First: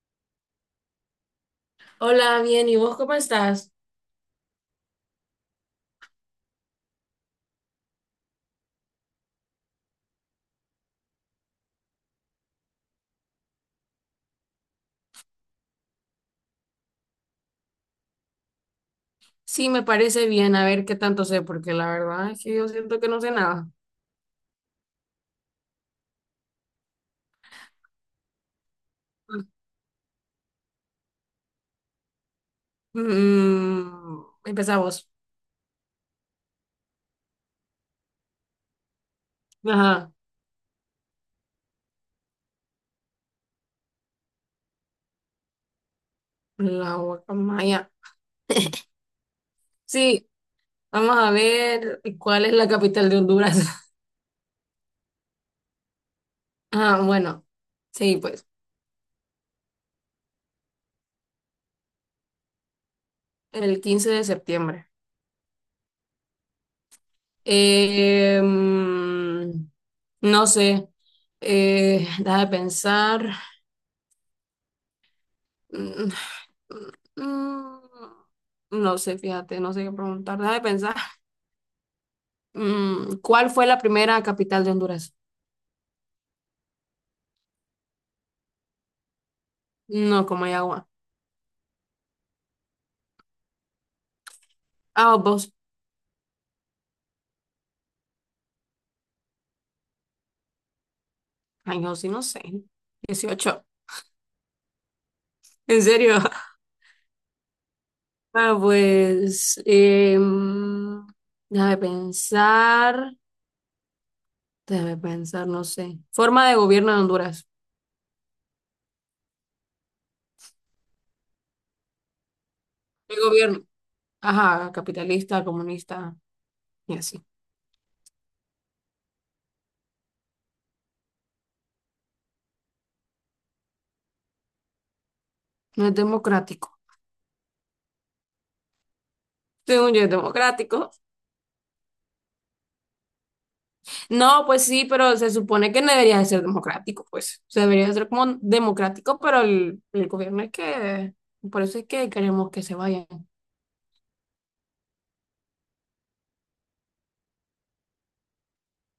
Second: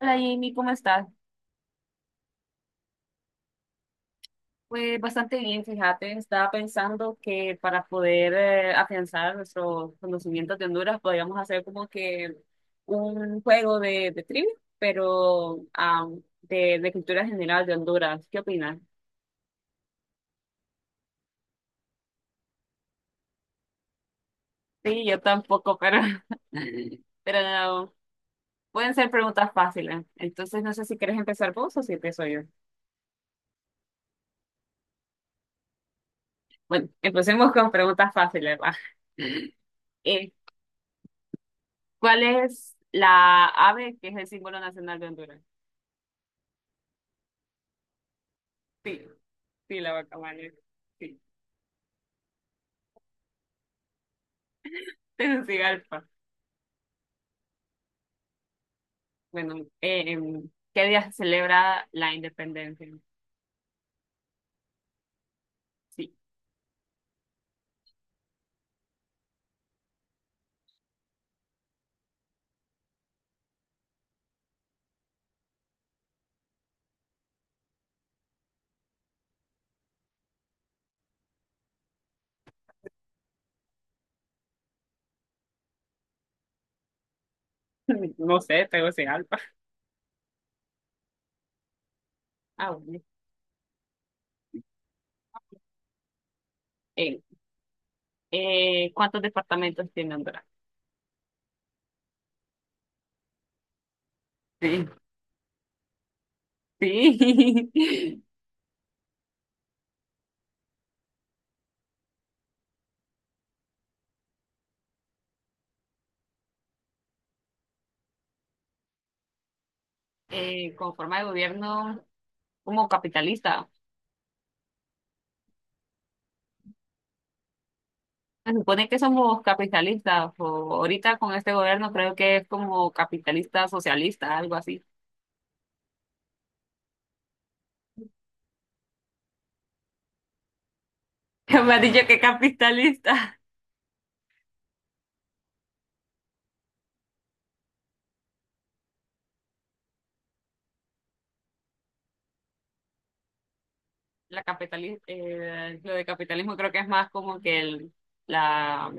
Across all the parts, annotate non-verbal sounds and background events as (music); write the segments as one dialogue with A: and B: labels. A: Hola Jamie, ¿cómo estás?
B: Hola, bien, ¿y vos cómo estás?
A: Pues bastante bien, fíjate, estaba pensando que para poder afianzar nuestros conocimientos de Honduras podríamos hacer como que un juego de trivia, pero de cultura general de Honduras. ¿Qué opinas?
B: Sí, me parece bien, a ver qué tanto sé, porque la verdad es que yo siento que no sé nada.
A: Sí, yo tampoco, pero, (laughs) pero no, pueden ser preguntas fáciles. Entonces no sé si quieres empezar vos o si empiezo yo.
B: Empezamos.
A: Bueno, empecemos con preguntas fáciles, va. (laughs)
B: Ajá,
A: Eh, ¿cuál es la ave que es el símbolo nacional de Honduras?
B: la guacamaya. (laughs)
A: Sí, sí, la
B: Sí,
A: guacamaya.
B: vamos
A: Sí,
B: a ver cuál es la capital de Honduras. (laughs)
A: (laughs) Tegucigalpa.
B: Ah, bueno, sí, pues,
A: Bueno, ¿qué día se celebra la independencia?
B: el 15 de septiembre.
A: Sí,
B: Eh, mm, no sé, déjame pensar. Mm, Mm, No sé, fíjate, no sé qué preguntar. Deja de pensar. ¿Cuál fue la primera capital de Honduras?
A: (laughs) no sé, Tegucigalpa.
B: No, Comayagua.
A: Ah, bueno.
B: Ah, vos.
A: Eh, ¿Cuántos departamentos tiene Honduras?
B: Ay, yo sí, no sé. 18.
A: Sí,
B: ¿En serio? (laughs)
A: sí. (laughs)
B: Ah, pues. Deja de pensar. Déjame pensar, no sé. Forma de gobierno de Honduras.
A: Con forma de gobierno como
B: El gobierno.
A: capitalista.
B: Ajá, capitalista, comunista y así.
A: Se supone que somos capitalistas, o ahorita con este gobierno creo que es como capitalista socialista, algo así.
B: No es democrático. Según yo, es democrático.
A: (laughs) Me ha dicho que capitalista.
B: No, pues sí, pero se supone que no debería de ser democrático, pues. O sea, debería de ser como democrático, pero el gobierno es que, por eso es que queremos que se vayan.
A: Lo de capitalismo creo que es más como que la,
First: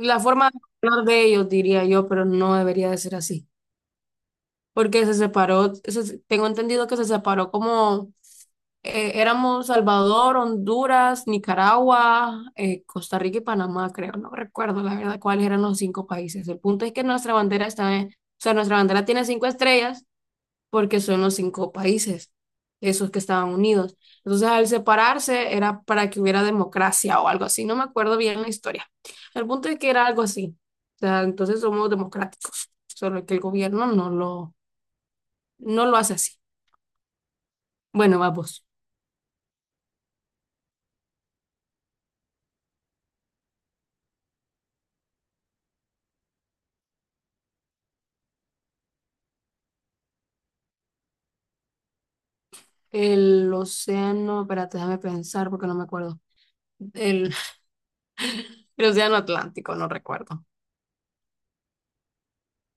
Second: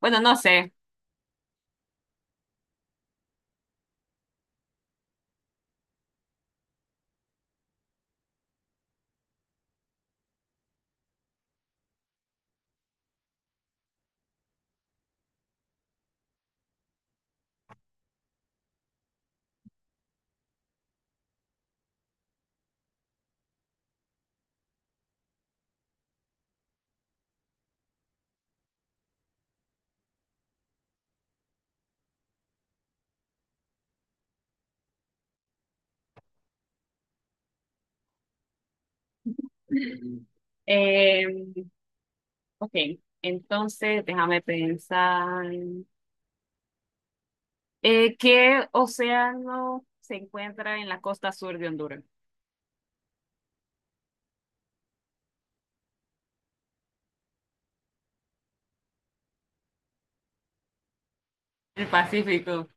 A: bueno, no
B: forma de
A: sé.
B: hablar de ellos, diría yo, pero no debería de ser así. Porque se separó, tengo entendido que se separó como éramos Salvador, Honduras, Nicaragua, Costa Rica y Panamá, creo. No recuerdo la verdad cuáles eran los cinco países. El punto es que nuestra bandera está en, o sea, nuestra bandera tiene cinco estrellas. Porque son los cinco países, esos que estaban unidos. Entonces, al separarse era para que hubiera democracia o algo así, no me acuerdo bien la historia. El punto es que era algo así. O sea, entonces somos democráticos, solo que el gobierno no lo hace así. Bueno, vamos.
A: Eh, ok, entonces déjame pensar. ¿Qué océano se encuentra en la costa sur de Honduras?
B: El océano, espérate, déjame pensar porque no me acuerdo. El, el océano Atlántico, no recuerdo.
A: El Pacífico.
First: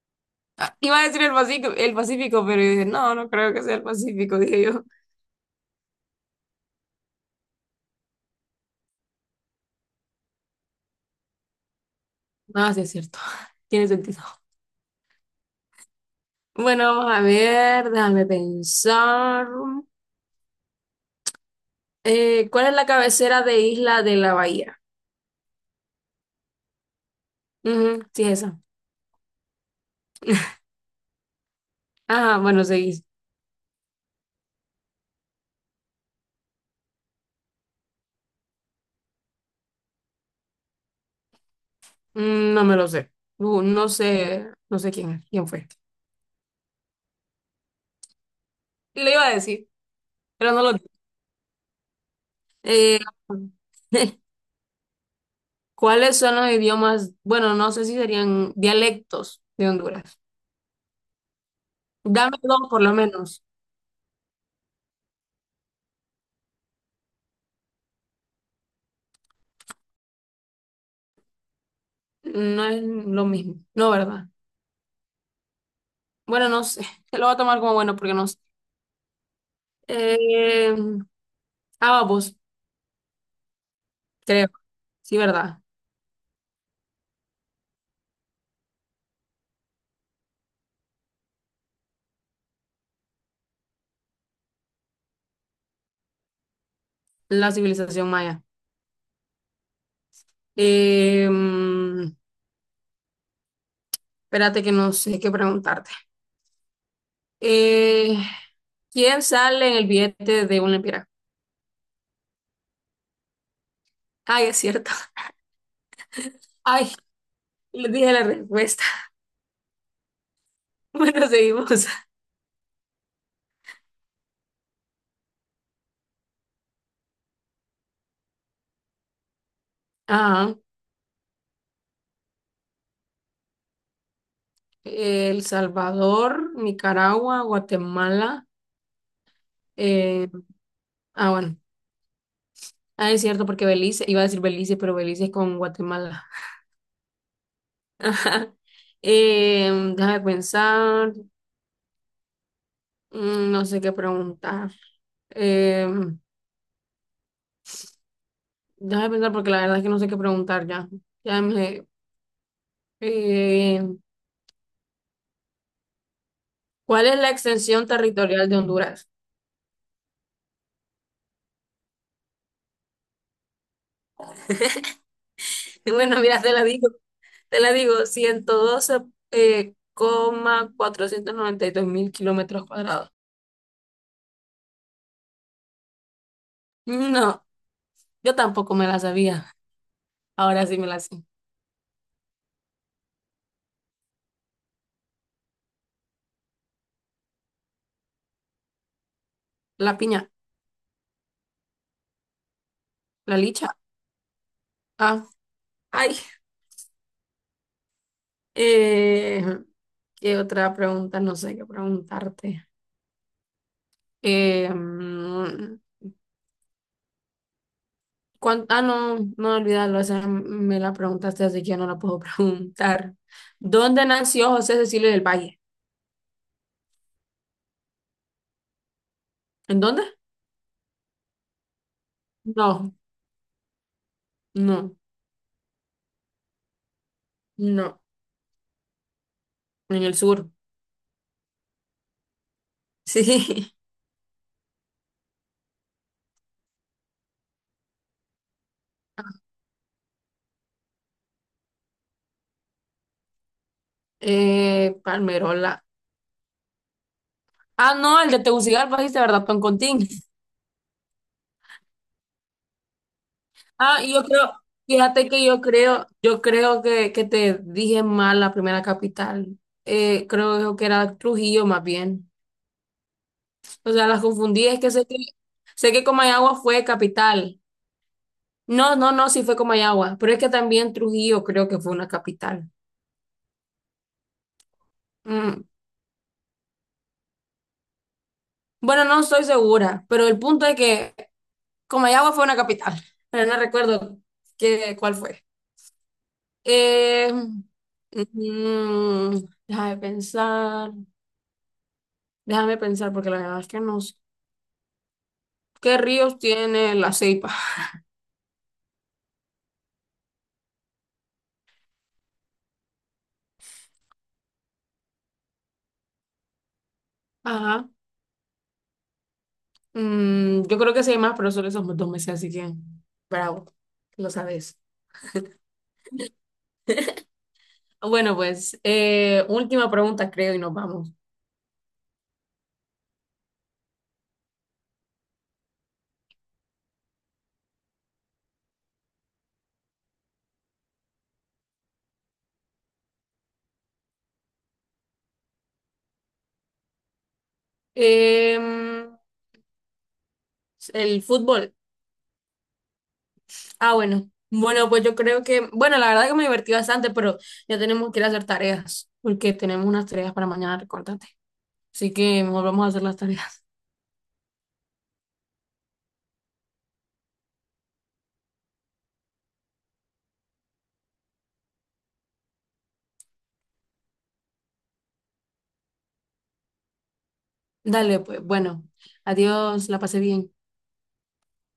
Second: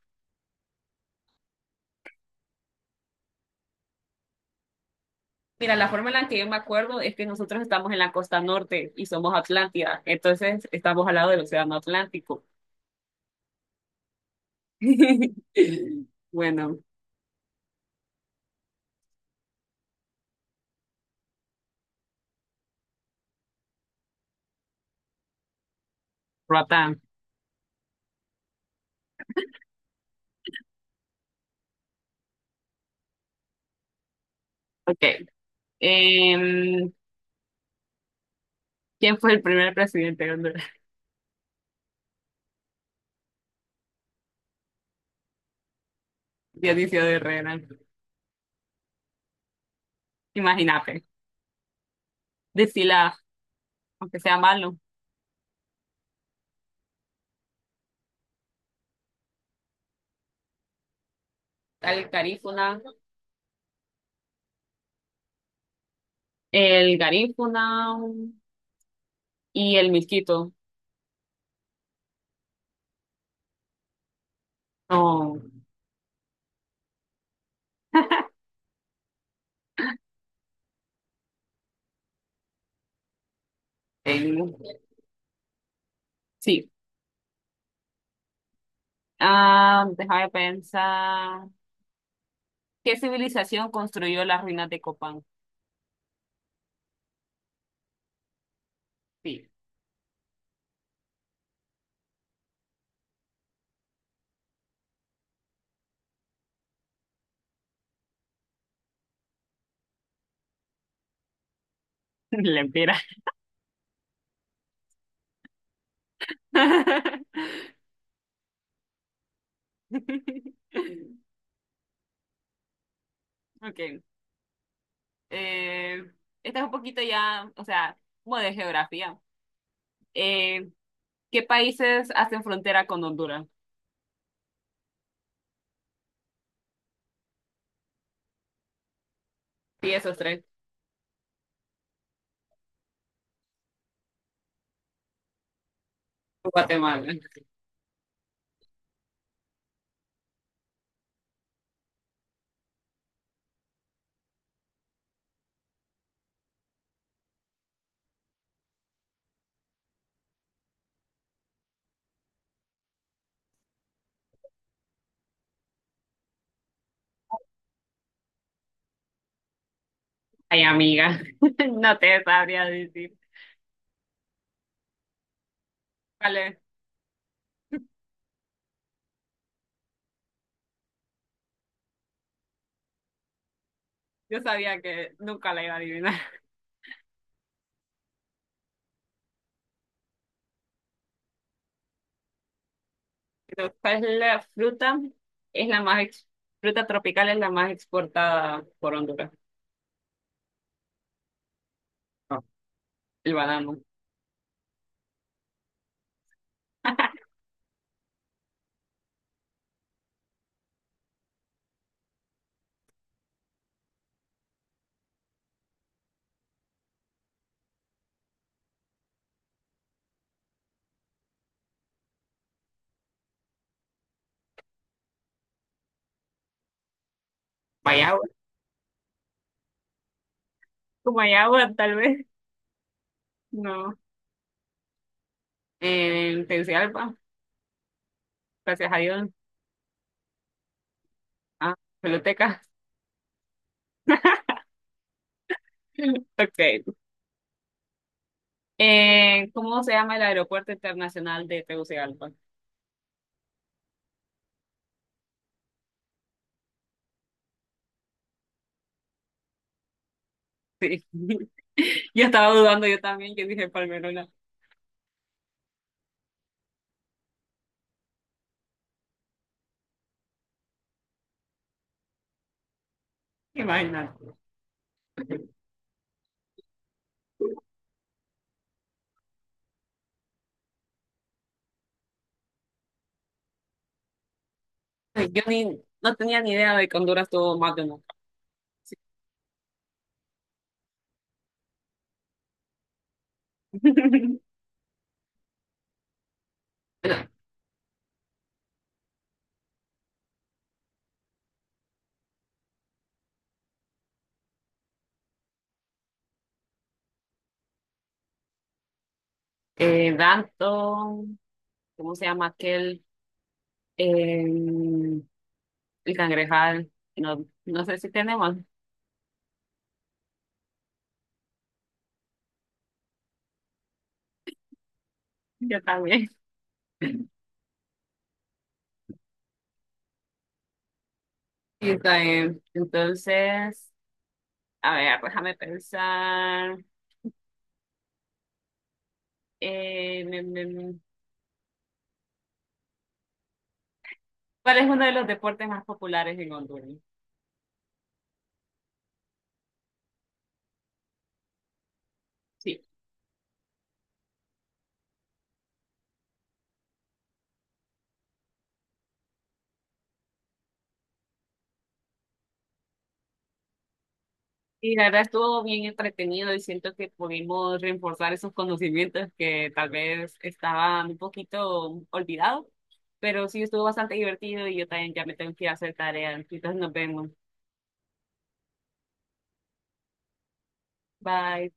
B: Ah, iba a decir el Pacífico, pero dije, no, no creo que sea el Pacífico, dije yo.
A: Mira, la forma en la que yo me acuerdo es que nosotros estamos en la costa norte y somos Atlántida, entonces estamos al lado del océano Atlántico.
B: Ah, sí, es cierto. (laughs) Tiene sentido.
A: (laughs) Bueno,
B: Bueno, vamos a ver, déjame pensar. ¿Cuál es la cabecera de Isla de la Bahía?
A: Roatán.
B: Ujú, sí, esa. Ajá, bueno, seguís.
A: Ok. Em, ¿Quién fue el primer presidente de Honduras? (laughs)
B: No me lo sé. No, no sé quién, es, quién fue.
A: Dionisio de Herrera.
B: Lo iba a decir, pero no lo dije.
A: Imagínate.
B: Eh,
A: Decila,
B: (laughs)
A: aunque sea malo.
B: ¿Cuáles son los idiomas? Bueno, no sé si serían dialectos de Honduras.
A: El
B: Dame dos,
A: Garífuna.
B: por lo menos.
A: El Garífuna y el Milquito.
B: No es lo mismo. No, ¿verdad?
A: No.
B: Bueno, no sé. (laughs) Lo voy a tomar como bueno porque no sé. Eh, ah, creo.
A: El-
B: Sí, ¿verdad?
A: Sí. Ah, déjame pensar. ¿Qué civilización construyó las ruinas de Copán?
B: La civilización maya.
A: Sí.
B: Eh, mm, Espérate que no sé qué preguntarte. Eh, ¿Quién sale en el billete de una lempira?
A: (laughs) Lempira.
B: Ay, es cierto. (laughs) Ay,
A: (laughs)
B: le dije la respuesta. (laughs) Bueno, seguimos.
A: Ok. Eh, esta es un poquito ya, o sea, como de geografía.
B: Ajá.
A: Eh, ¿Qué países hacen frontera con Honduras?
B: El Salvador, Nicaragua, Guatemala.
A: Sí, esos
B: eh,
A: tres.
B: ah, bueno. Ah, es cierto, porque Belice, iba a decir Belice, pero Belice es con Guatemala.
A: Guatemala.
B: (laughs) Ajá. Eh, Déjame pensar. No sé qué preguntar. Em, Déjame pensar porque la verdad es que no sé qué preguntar ya. Ya me, eh, ¿Cuál es la extensión territorial de Honduras? (laughs)
A: Ay, amiga, (laughs) no te sabría decir.
B: Bueno, mira, te
A: Vale,
B: la digo, te la digo, 112, coma 492.000 kilómetros cuadrados.
A: yo sabía que nunca la iba a adivinar.
B: No, yo tampoco me la sabía. Ahora sí me la sé.
A: Pero, ¿cuál es la fruta? Es la más ex- fruta tropical es la más exportada por Honduras.
B: La piña,
A: No, el
B: la licha.
A: banano.
B: Ah, ay,
A: (laughs)
B: eh, ¿qué otra pregunta? No sé qué preguntarte. Eh, mm, Ah, no, no olvidarlo, esa me la preguntaste, así que ya no la puedo (laughs) preguntar. ¿Dónde nació José Cecilio del Valle?
A: Guayaba.
B: ¿En dónde?
A: Guayaba, tal vez.
B: No,
A: No.
B: no,
A: En Tegucigalpa,
B: no,
A: gracias a Dios.
B: en el sur.
A: Ah, peloteca.
B: Sí,
A: (laughs) Ok. ¿Cómo se llama el aeropuerto internacional de Tegucigalpa?
B: (laughs) Palmerola. Ah, no, el de Tegucigalpa, dijiste, ¿verdad? Toncontín.
A: Sí. (laughs) Yo estaba dudando yo también, yo dije
B: Ah, y yo
A: Palmerola.
B: creo, fíjate que yo creo que te dije mal la primera capital. Creo que era Trujillo más bien. O sea, las
A: Imagínate.
B: confundí, es que sé que, sé que Comayagua fue capital. No, no, no, sí fue Comayagua, pero es que también Trujillo creo que fue una capital.
A: Yo
B: Mm.
A: ni, no tenía ni idea de que Honduras tuvo más de una. Sí.
B: Bueno, no estoy segura, pero el punto es que Comayagua fue una capital, (laughs) pero no recuerdo
A: (laughs)
B: cuál fue.
A: Bueno,
B: Eh, mm, déjame pensar, déjame pensar, porque la verdad es que no sé. ¿Qué ríos tiene la Ceipa?
A: Danton, ¿cómo se llama aquel? Eh, el cangrejal. No, no
B: Ajá.
A: sé si tenemos.
B: Yo creo que sí hay más, pero solo esos 2 meses, así que bravo, lo sabes.
A: Yo también. (laughs)
B: Bueno, pues última pregunta, creo, y nos vamos.
A: Y está bien. Entonces, a ver, déjame pensar. Eh, me- me- me- ¿Cuál es uno de los deportes más populares en Honduras?
B: Em, el fútbol.
A: Sí.
B: Ah, bueno. Bueno, pues yo creo que, bueno, la verdad que me divertí bastante, pero ya tenemos que ir a hacer tareas, porque tenemos unas tareas para mañana recortante. Así que mejor vamos a hacer las tareas.
A: Y la verdad estuvo bien entretenido y siento que pudimos reforzar esos conocimientos que tal vez estaban un poquito olvidados, pero sí estuvo bastante divertido y yo también ya me tengo que ir a hacer tarea. Entonces nos vemos.
B: (laughs) Dale, pues, bueno. Adiós, la pasé bien.
A: Bye.